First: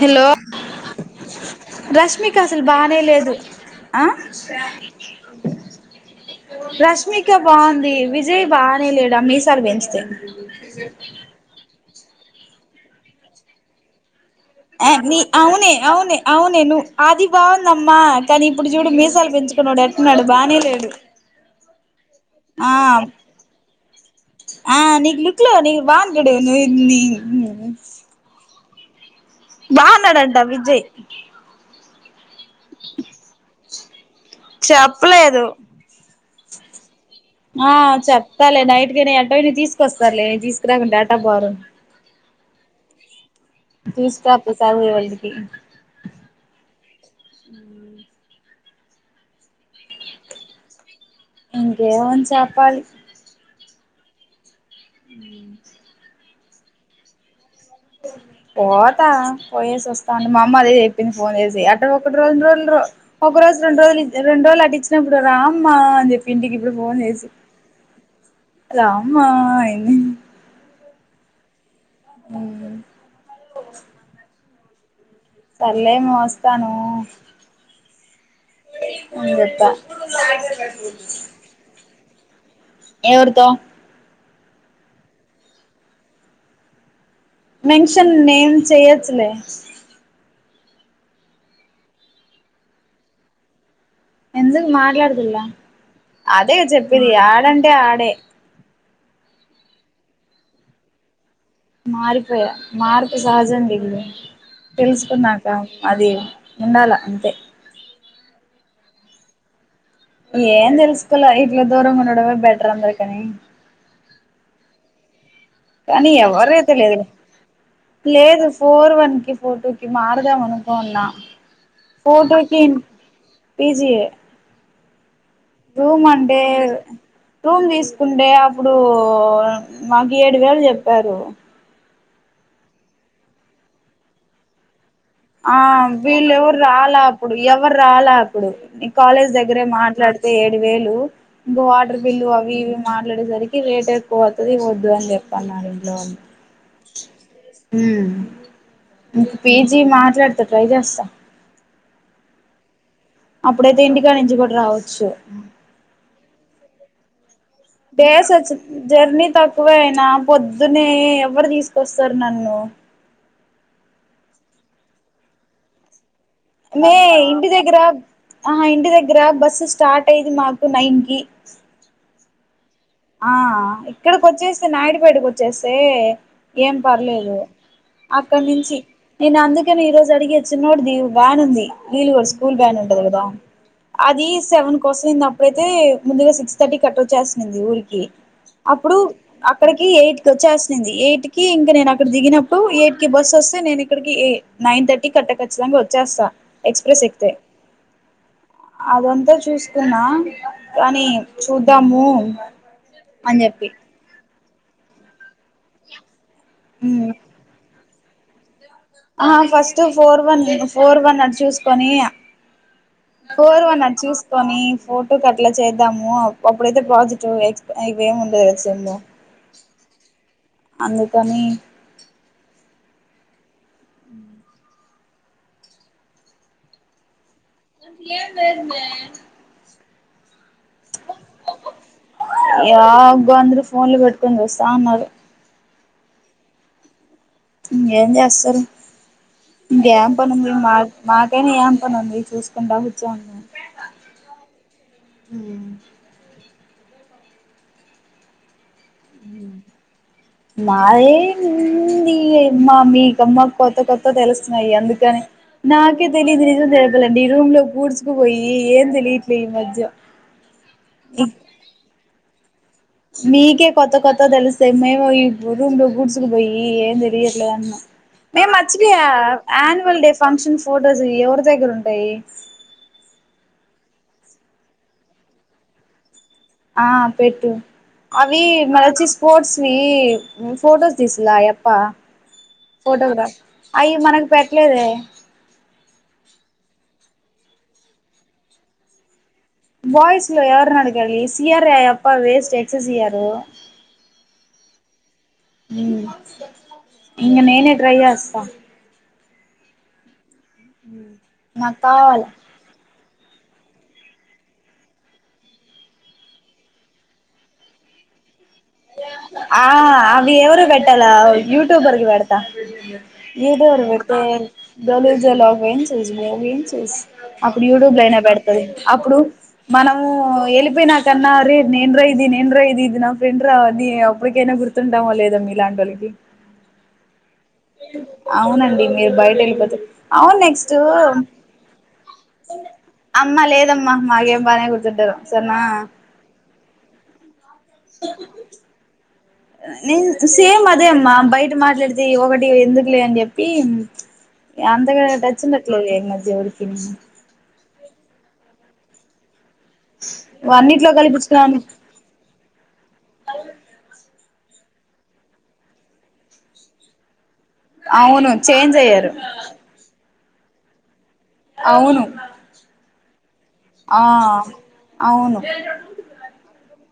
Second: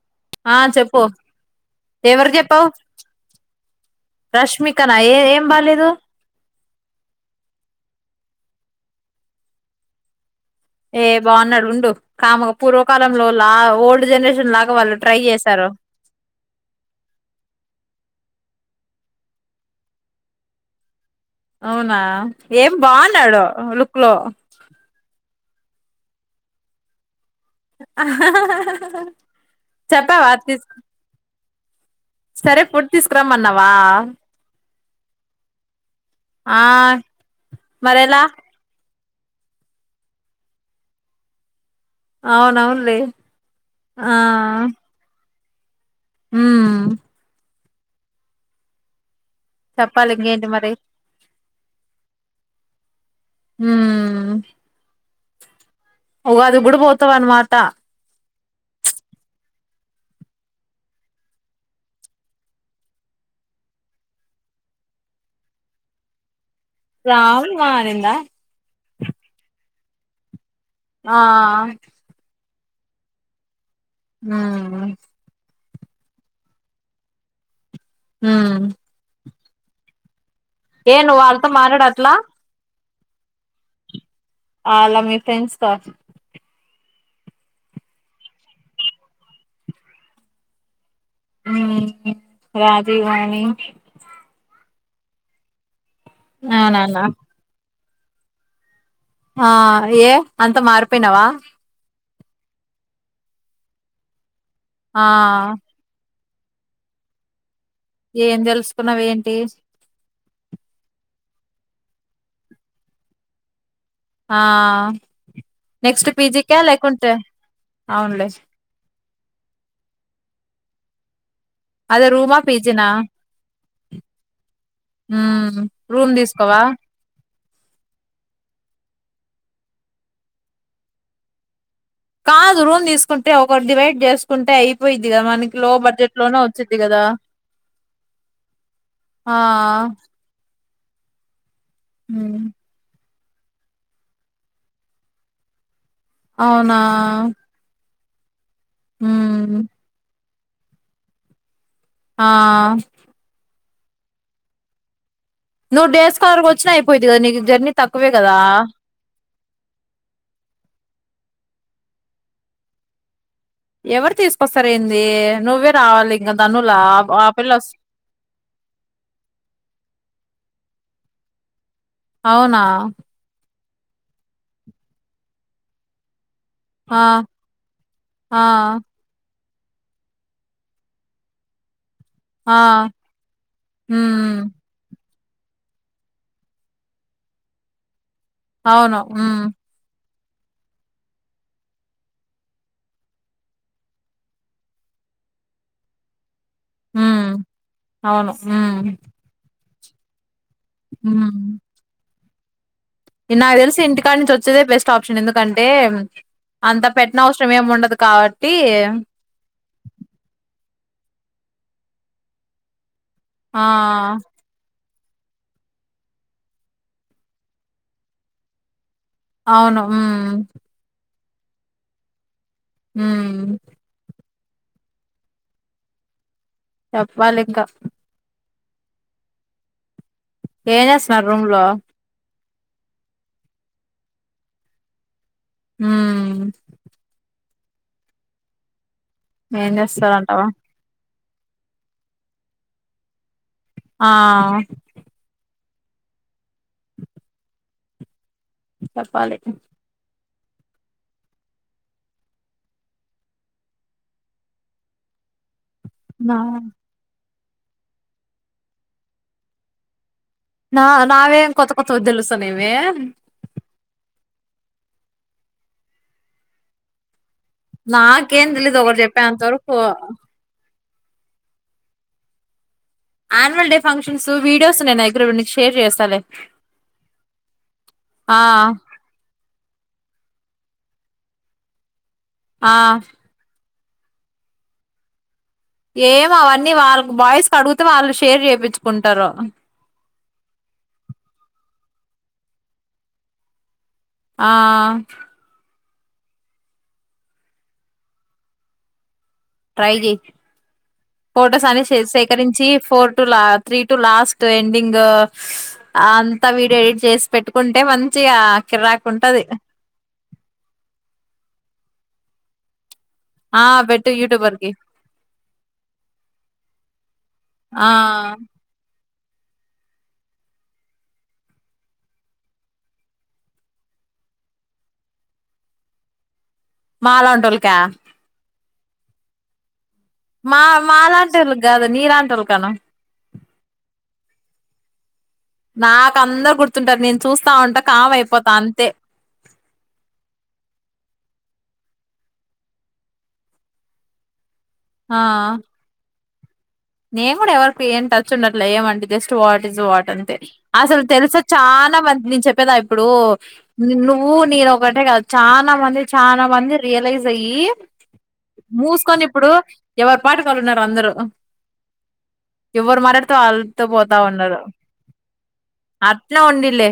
Hello ఆ చెప్పు ఎవరు రష్మిక అసలు చెప్పావు బానే లేదు రష్మికనా ఏ ఏం బాలేదు రష్మిక బాగుంది, విజయ్ బా లేడా మీసాల్ పెంచుతుండు. ఏ బాగున్నాడు ఉండు. కామన్ పూర్వకాలంలో లా ఓల్డ్ జనరేష్న్, ఆ నీ అవునె అవునె అవునె నువ్ ఆది బావుందమ్మ, కానీ ఇప్పుడు చూడు మీసాలు పెంచుకున్నాడు, ఎట్టున్నాడు బానే లేడు అవునా ఆ ఏం బాగున్నాడు, లుక్ లో లోని బావుండుడెంది నీ ఆహా హ హ ఉహు బాగున్నాడంట విజయ్, సరే ఫుడ్ తీసుకురమన్నవ్, వా చెప్పలేదు ఆ ఆ మరెలా చెప్పాలి నైట్, ఇప్పుడు ఎటైన తీసుకొస్తారులే తీసుకురాకుంట ఏటాపోరు. అవును, అవునులే తీస్కోతే చాలు ఎవలిటికి, ఉ ఊమ్ చెప్పాలి ఇంకేంటి మరి, ఇంకేమని చెప్పాలి ఉమ్మ్ ఉమ్ ప్చ్ ఉగాదికి గ్గుడు పోతావన్ మాట పోతా పోయేసి ఒస్తాండు మా అమ్మ అదే చెప్పింది, ఫోన్ చేసి అటు ఒకట్రోండు డ్రోలు ఒక రోజు రొండు రోజులు రెండు రోజులు అటు ఇచ్చినప్పుడు రామ్మ అని చెప్పి ఇంటికి. ఇప్పుడు ఫోన్ చేసి రామ్మా అనింద రామ్మా ఏమైం ఆ ఉమ్ ప్చ్ మ్మ్ హ్మ్ సర్లే మా వస్తాను హ్మ్ నేన్ బెట్టా ఏ నువ్ వాల్తో మాటాడట్లా ఎవరితో ఆ అలా మీ ఫ్రెండ్స్ తో మెన్షన్ నేమ్ చేయచ్చులే ఉమ్ రాజీ వాణి ఎందుకు మాట్లాడుదుల్ల అదేగా అవునన్న చెప్పేది ఆడంటే ఆ డే ఆ ఏ అంత మార్పేనావా మారిపోయా మార్పు సహజం బిగులు ఆ తెలుసుకున్నాక అది ఉండాల అంతే ఏం తెలుసుకున్నావి ఏంటి ఏం తెలుసుకోలే ఇట్ల దూరం గుండడమే బెటర్ అందరుకనీ ఆహ్ కానీ ఎవరైతే లేదు. అవునులే సున్నా అదే రూమా ఫోటోకిన్ పీజినా పీజీ ఏ రూమ్ అంటేవ్ రూమ్ తీసుకుంటే అప్పుడు మాకు ఏడు వేలు చెప్పారు కాదు రూమ్ తీసుకుంటే ఒకరు డివైడ్ చేసుకుంటే అయి ఆ వీళ్ళు ఎవరు రాలా కదా అప్పుడు, ఎవరు రాలా అప్పుడు నీ కాలేజ్ ఆ దగ్గరే మాట్లాడితే. ది వేలు బాడర్ బిల్లు అవి ఇవి మ్మ్ ఆ ట్లాడే సరికి రేట్ ఎక్కువ అవుతుది వద్దు అని చెప్ప అన్నారు. అవునా అహ మి పిజి మార్ మాట్లాడతా ట్రై చేస్తా ఆ అప్పుడైతే ఇంటికా నుంచి కూడా రావచ్చు నువ్ డే స్కాలర్ గా వచ్చినా అయిపోయిది కదా నీకు జర్నీ తక్కువే డేస్ కదా వచ్చి జర్నీ తక్కువే అయినా పొద్దునే ఎవరు తీసుకొస్తారు నన్ను ఎవరు తీసుకొస్తారు ఏంది నువ్వే రావాలి ఇంకా ధనులా మే ఆ ఇంటి పిల్ల వస్ దగ్గర ఆ ఇంటి దగ్గర బస్సు స్టార్ట్ అయేది మాక్ కు నైన్ కి అవునా ఆ ఇక్కడికొచ్చేస్తే నాయడిపేటకి వచ్చేస్తే ఏం ఆ పర్లేదు ఆ అక్కడి నుంచి నేను అందుక్ కానీ ఈ రోజు అడిగి చిన్నోడిది వాన్ ఉంది వీళ్లు స్కూల్ ఆ వ్యాన్ ఉంటది కదా అది ఉమ్ సెవెన్ కోస్తుం ఇప్పుడైతే ముందుగా సిక్స్ థర్టీ కి అట్ట వచ్చేస్తున్నింది ఊరి కి అప్పుడు అవును ఉమ్ అక్కడికి ఎయిట్ వచ్చేసింది ఎయిట్ కి ఇంకా నేను అక్కడ దిగినప్పుడు ఎయిట్ కి బస్ వస్తే నేను ఇక్కడికి నైన్ థర్టీ కట్ట ఖచ్చితంగా వచ్చేస్తా ఎక్స్ప్రెస్ ఎక్కితే ఉమ్ అవును ఉమ్ అదంతా చూసి తున్న కానీ చూద్దాము బ ఇ నాకు తెల్సి ఇంటి కాడ నుంచి వచ్ చ్చేదే బెస్ట్ ఆప్షన్ ఎందుకంటే అంత పెట్టినవసరం ఏం ఉండదు కాబట్ ఆ first four one four one at చూసుకొని ఆ ఫోర్ వన్ అట్ చూసుకొని ఫోర్ టు కట్ల చేద్దాము అప్పుడైతే పాజిటివ్ ఎక్స్ ఇవేమి ఉండదు కదా సెమ్ము అవును ఉమ్ కానీ ఉమ్ చెప్పాలి ఇంక అంత ఏం లేదు మే ఏం చేస్తున్నారు రూమ్ లో యా గో అంద్రూ ఫోన్లు పెట్టుకొన్ చూస్తాన్నారు హ ఏం చేస్తారు ఏం ఇంకేం పని చేస్తారంటావా ఉంది మాకైనా ఏం పని ఉంది చూసుకుంటా కూర్చొని ఉంటా ఆ ఉమ్ చెప్పాలి మాయేంది అమ్మా మీకమ్మ కొత్త కొత్త తెలుస్తున్నాయి అందుకని నాకే నా తెలిదు నిజం చెప్పాలి అంటే రూమ్ లో కూడ్చుకుపోయి ఏం తెలియట్లే ఈ మధ్య నా నావేం కొత్త కొత్త వద్దదులు మీకే కత్త కత్త ో తెలిస్తే మేము ఈ రూమ్ లో గూడ్సుకు పోయి ఏం తిరిగి నాకేం మేచ్చ తెలీదు ఒకటి చెప్పేంత వరకు ఆనువల్ డే ఫంక్షన్ ఫొటోస్ ఎవరి దగ్గర ఉంటాయి న్యువల్ డే ఫంక్షన్స్ వీడియోస్ నే దగ్గర నుంచి షేర్ చేస్తాలే ఆ పెట్టు ఆ అవి మరి వచ్చి స్పోర్ట్స్ ఫోటోస్ తీసులా అప్ప ఆ ఫోటోగ్రాఫ్ అయి మనకు పెట్టలేదు ఏం అవన్నీ వాళ్ళ బాయ్స్ క అడుగుతే వాళ్ళు షేర్ చేయించుకుంటారు బాయ్స్ లో ఎవరు నడగాి సి ర్ అ అప్ప వేస్ట్ ఎక్స సయారూ ఆ ఇంక నేనే ట్రై చేస్తా టై చేయి ఫోటోస్ నాకు అని కావాలి సేకరించి ఫో త్రీ టు లాస్ట్ ఎండింగ్ అంతా వీడియో ఎడిట్ చేసి పెట్టుకుంటే మంచిగా కిరాక్ ఉంటది ఆ అవి ఎవరు బట్టాల ూట్యూబర్ కి పెడతా త్త ఆ ఏదో పెట్టు యూట్యూబర్ కి బలాగ్ ఏ చూ బ్గ ఏ చూ అప్పుడు ఆ యూట్యూబ్ లో అయినా పెడతుది అప్పుడు మనము వెళ్ళపోయి నాకన్నారే నేను్ర ఇది నేను్రా ఇది ఇది నా ఫ్రెండ్ నీ ఒప్పటికైనా గుర్తుంటామో లేదమ్ మీ ఇలాంటి వాళ్ళకి మాల కా మీరు బయట వెళ్ళపోతే అవును నెక్స్ట్ మాలాంటోళ్ళకి కాదు నీలాంటోళ్ళు కను అమ్మా లేదమ్మా మాగేం బానే కు తుంటరు నాక్ అందర్ గుర్ ర్తుంటారు నేను చూస్ నేన్ సేమ్ అదే అమ్మా బయ ట మాట్లాడితే ఒకటి ఎందుకులే అని చెప్పి గ అంతగా ఆ టచ్ ఉండట్లే ఏం కాద్ దేవుడు నేను కూడా ఎవ్వర్ కి ఏం టచ్ ఉండట్లే ఏమంటే జస్ట్ స్ట్ వాట్ ఇస్ వాట్ అంతే అన్నిట్లో అసలు తెలుసా కల్పించుకున్నాను చాలా మంది నేన్ చెప్ చెప్పేదా ఇప్పుడు నువ్వు నేను ఒకటే కాదు చాలా మంది చాలా మంది రియలైజ్ అయ్యి అవును చేంజ్ అయ్యారు ఎవరు పాటకాలు ఉన్నారు అందరు అవును ఎవరు మరారు అల్తూ ఆ పోతా ఉన్నారుడు అవును అట్లా ఉండిలే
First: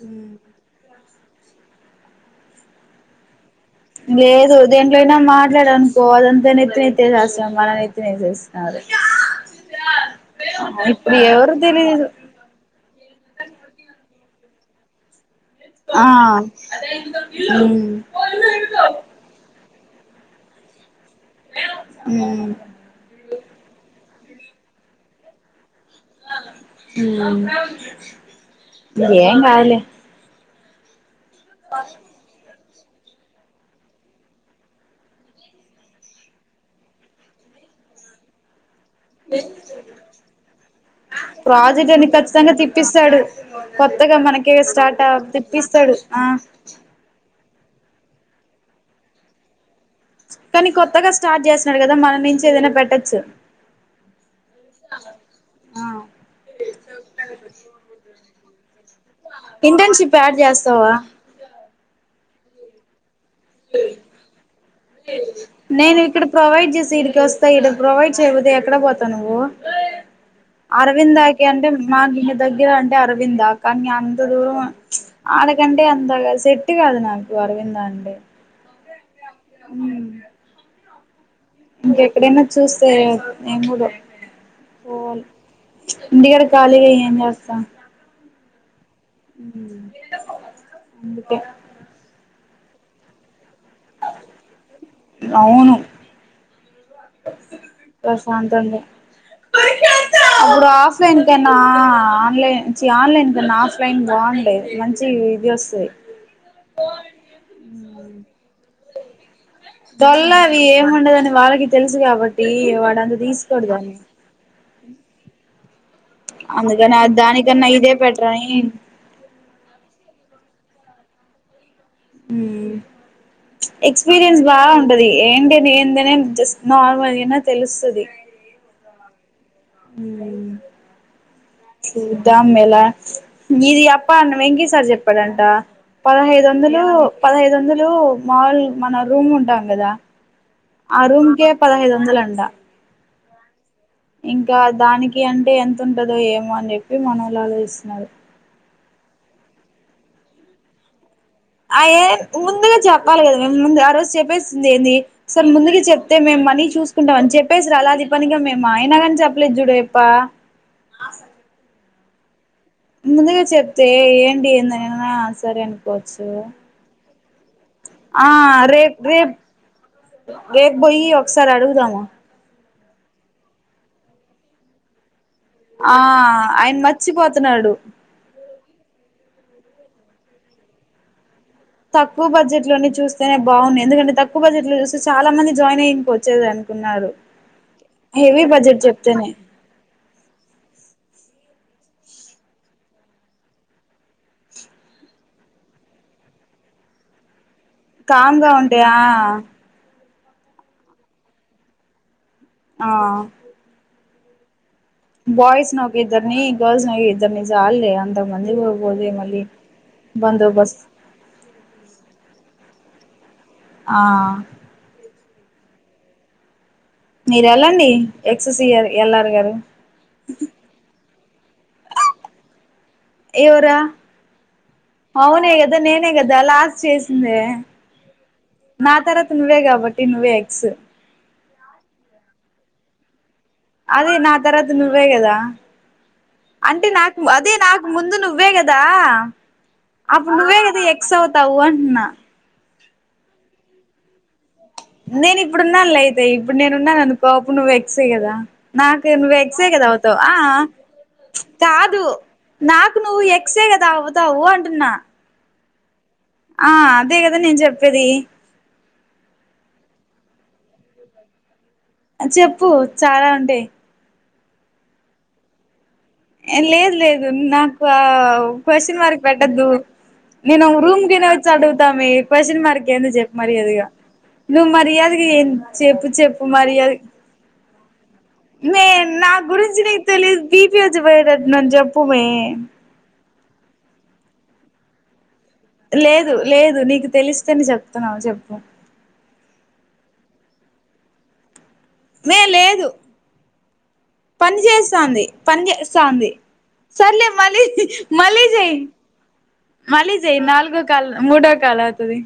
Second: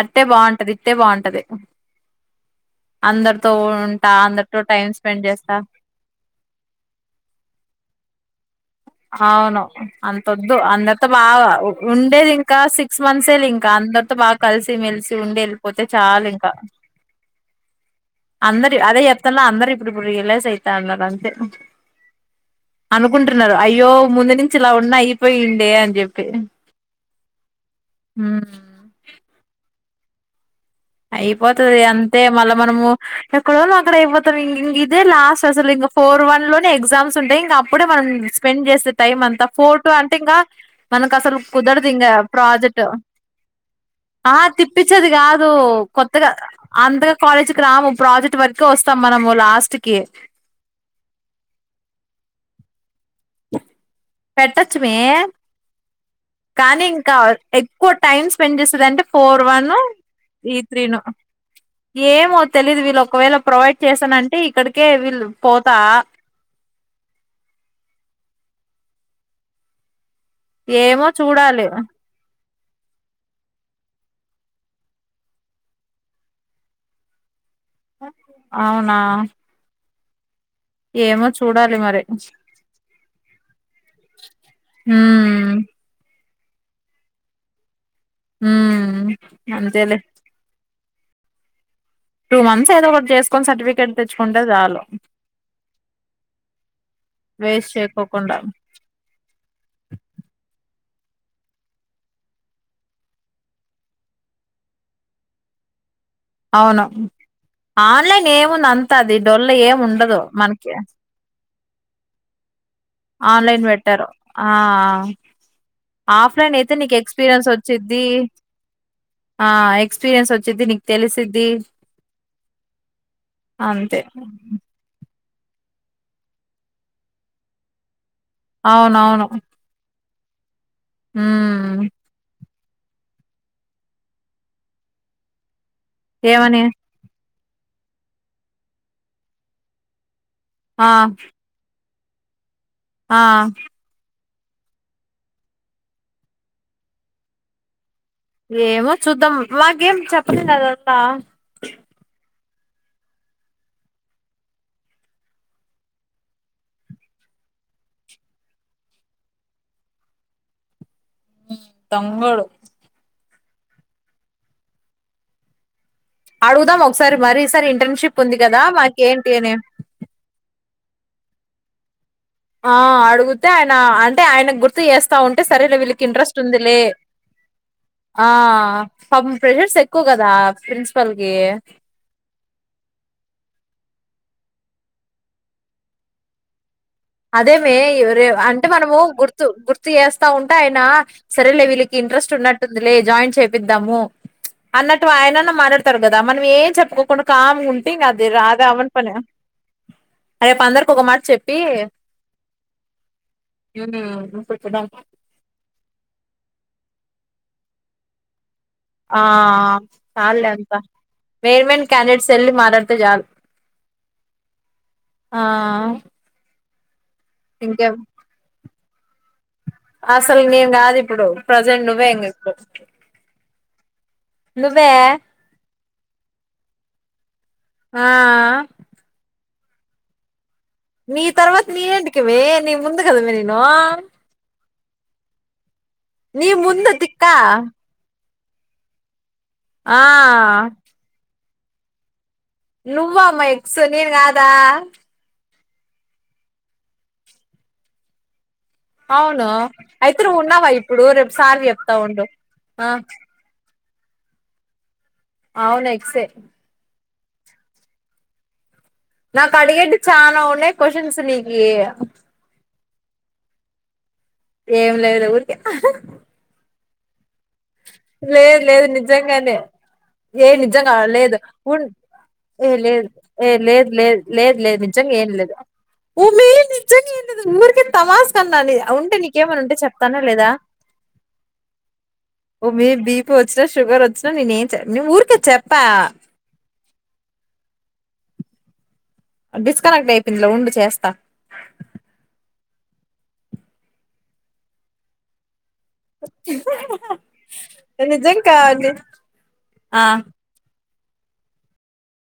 అట్టే బాగుంటది ఇట్టే బాగుంటంది అందర లేదు దేంట్లో అయినా చేస్తా మాట్లాడనుకో అదంతా నెత్తినెత్సేస్తం మన నెత్తినేసేస్తున్నారు అవును అంత వద్దు అందరితో ఇప్పుడు బాగా ఎవరు తెలీదు ఉండేది ఇంకా సిక్స్ మంత్స్ ఇంకా అందరితో బ కలిసి మెలిసి ఉండే పోతే ఆ చాల ఇంకా ఉమ్ అందరి అదే చెప్తన్నా అందరి ఇప్పుడు పడిలే సతా అంద అనుకుంట అయ్యో ముందు నుంచి ఇలా ఉన్న అయిపోయిండే చెప్పి హ్మ్ మ్ ఏం కాద్ లే అయిపోతుది అంతే మళ్ళ మనము ఎక్కడోళ్ళు అక్కడ అయిపోతాం ఇ ఇంగ ఇదే లాస్ట్ అసలు ఇంగ ఫోర్ వన్ లోనే ఎగ్జామ్స్ ఉంటాయి ఇంగ అప్పుడే మనం స్పెండ్ చేస్తే టైమ్ అంతా ఫోర్టు అంటే ఇంగ మనకు అసలు కుదరదు ప్రాజెక్ట్ ఇంగ అని ఖచ్చితంగా ప్రాజెక్ట్ తిప్పిస్తాడు కొత్తగా ఆ మనకే స్టార్ట్ తిప్పిచ్చేది కాదు ఓ తిప్పిస్తాడు ఆ కొత్తగా అంతగా కాలేజ్ కి రాము ప్రాజెక్ట్ వర్క్ వస్తాం మనము లాస్ట్ కి కానీ కొత్తగా స్టార్ట్ చేస్సన్నడు కదా మన నుంచి ఏదైనా పెట్ట టచ్చు పెట్టచ్చు మే కానీ ఇంకా ఎక్కువ టైమ్స్ పన్ చేస్తదంటే ఫోర్ వన్నో ఇంటర్న్షిప్ యాడ్ ఈ త్రీ చేస్తావా నో ఏమ్ తెలిదు విలొ వీళ్ళు పోతా నేను ఇక్కడ ప్రొవైడ్ చేసి ఇడికి వస్తాయ్ ఇ ప్రొవైడ్ చేయపోతే ఎక్కడ పో పోతావ్ నువ్వు ఏమో అరవిందాకి చూడాలి అంటే మాకింక దగ్గర అంటే అరవింద కానీ ఎంత దూరం ప్చ్ ఆడకంటే అంతగా సెట్టు కాదు నాకు అరవిందా అండి అవునా హుమ్ ఏమో చు ఇంకెక్కడైనా చూస్తే నేను కూడా పోల ఉమ్ ఇంటికాడ కాలిగా ఏమ్ చేస్తం హుమ్ అం అంతేలే అందుకే టూ మంత్స్ ఎదో ఒకటి చేస్కొని సర్టిఫికేట్ టిక్కెట్ తెచ్చుకుంటే చాలు అవును వేస్ట్ చేయ్ కోకుండా ప్రశాంతంగా అప్పుడు ఆఫ్లైన్ కన్నా చీ ఆన్లైన్ ఆన్లైన్ కన్నా ఆఫ్లైన్ బాగుండేది మంచి ఇది వస్తది అవును ఆన్లైన్ ఏముంది అంత అది డొల్ల ఏమి ఉండదు డొల్ల అవి మనకి ఏం ఉండదని వాళ్ళకి తెలుసు కాబట్టి వాడు అంత ఆన్లైన్ తీసుకోడు దాన్ని పెట్టారు ఆ ఆఫ్లైన్ అయితే నీకు అందుకని ఎక్స్పీరియన్స్ దానికన్నా ఇదే వచ్చిది బెటర్ అని ఆ ఎక్స్పీరియన్స్ వచ్చిది నీ తెలిసిది హుమ్ ఎక్స్పీరియన్స్ బాగ్ ఉంటది ఏంటిది ఎందనే జస్ట్ నార్మల్గా అయినా తెలుస్తది అవునవును అ హుమ్ మేళ ఇది అప్పన్ వెంకి సార్ చెప్పాడంట ఏమని పదహైదొందలు పదహైదు వందలు మాముల్ మన రూమ్ ఉంటాం కదా ఆ రూంకే పదహైద్ వందలు అంట ఆ ఇంకా దానికి అంటే ఎంత ఉంటదో ఏమో అని చెప్పి మనళ ఆలోచిస్తున్నారు ఏమో చూద్దాం మాకేం చెప్పలే అదంతా అయ ముందుగా చెప్పాలి కదా మేము ముందు ఆ రోజు చెప్పేసింది ఏంది సార్ ముందుకి చెప్తే మేము మనీ చూసుకుంటాం అని చెప్పేసిరు అలా అది పనిగా మేము ఆయనాగాని చెప్పలేదు చూడయప్ప దొంగోడు ముందుగా చెప్తే ఏంటి ఏందనా సరే అను పచ్చు సార్ మరి సార్ ఇ ఆ రేపు రేపు బొయ్యి ఒక ఒకసారి అడుగుదామా ఆ అడుగుతే ఆయన అంటే ఆయన గుర్తు చేస్త స్తా ఉంటే సరేలే ఆ వీళ్ళకి ఇంట్రెస్ట్ ఆయన ఉందిలే మర్చిపోతున్నాడు ఆ ప్రెషర్స్ ఎక్కువ కదా ప్రిన్సిపల్ కి తక్కువ బడ్జెట్ లో చూస్తేనే బాగున్నాయి ఎందుకంటే తక్కువ బడ్జెట్ లో చూసి చాలా మంది జాయిన్ అయి ఇంక వచ్చేదాన్ని అదేమే అంటే మనము చెప్తేనే గుర్తు గుర్తు చేస్తా ఉంటే ఆయనా సరేలే వీళ్ళకి ఇంట్రెస్ట్ ఉన్నట్టుందిలే జాయిన్ చేపిద్దాము అన్నట్టు ఆయనన్న మాట్లాడతారు కదా మనం ఏం చెప్పుకోకుండా కా ఉంటంగా అది కామ్గా రాద ఉంటే అవను ఆ పన రేపు అందరికి ఒక మాట చెప్పి ఆ ఉ పెట్టడా బాయ్స్ నకిద్దర్ని గర్ల్స్ నవద్దర్నీ చాలులే అంత మంది ఆ చాలే అంతా బేర్ మేన్ క్యాడిడేట్స్ ఎల్ మార త్త చాలు ఆ ఆ మీరు వెళ్ళండి ఇంకేం ఎక్సయ్యాలి ఎల్ ఆర్ గారు అసలు నేను కాదు ఇప్పుడు ప్రజెంట్ నువ్వే ఇ ఇప్పుడు ఎవరా నువ్వే చేసింది ఆ నువ్వే కాబట్టి నువ్వే ఎక్స్ నీ తర్వాత నీ ఏంటికిమే నీ ముందు కదామ అదే నా తర్వాత నువ్వేగదా నీ అంటే ముందు నాకు తిక్క అదే నాకు ముందును నువ్వే కదా ఆ అప్పుడు నువ్వే కదా ఎక్సౌత్ అవుతావు అంటూనా నువ్వమ్మ ఎక్స్ నేను కాదు దా ఆ ఇప్పుడు ఉన్నాను లే అయితే ఇప్పుడు నేను ఉన్నాను ఇప్పుడు నువ్వు ఎక్స్ కదా నాకు నువ్వు అవును ఎక్సే కదా అవుతావు అయితే ఆ నువ్వు ఉన్నావా ఇప్పుడు రేపు సార్ కి చెప్తా కాదు ఉండు ఆ నాకు నువ్వు ఎక్సే కద తావుతావు అంటున్నా అవును ఎక్సే ఆ అదే అదే నేను చెప్పేది నాకు అడిగేటివి చాలా ఉన్నాయి క్వశ్చన్స్ నీకు ఏమో చెప్పు చాలా ఉంటాయి ఏం లేదు ఊరికె లేదు లేదు నేను రూమ్ కైనా లేదు వచ్చి లేదు క్వశ్చన్ మార్క్ నిజంగానే పెట్టొద్దు ఏ నిజంగా లేదు వచ్చి ఉన్ అడుగుతాము క్వ్చన్ ఏ మార్క్ లేదు ఏంది చెప్పు ఏ మర్యాదగా లేదు లేదు లేదు నువ్వు లేదు నిజంగా మర్యాగా ఏం ఏ లేదు చెప్పు చెప్పు ఉమ్మి మర్యాదగా నిజంగా ఏం లేదు ఊరికే తమాషా అన్నాను ఉంటే నీకేమైనా ఉంటే గురించి నీకు తెలిదు బీపి తత్నం చ్ ప్ మీకు బీపీ వచ్చిన షుగర్ వచ్చిన నేను ఊరికే వచ్చిన నేనేం చెప్పను లేదు లేదు నీకు తెలిస్తేనే చెప్తున్నావు చెప్పు డిస్కనెక్ట్ అయిపోందిలే ఉండు చేస్తా మే లేదు పని చేస్తోంది పని చేసే చేస్తాది సర్లే మలీ నిజంగా మలీజై అండి ఆ మలీజై నాలుగు కండ్లు మూడు కాళ్లు అవుతది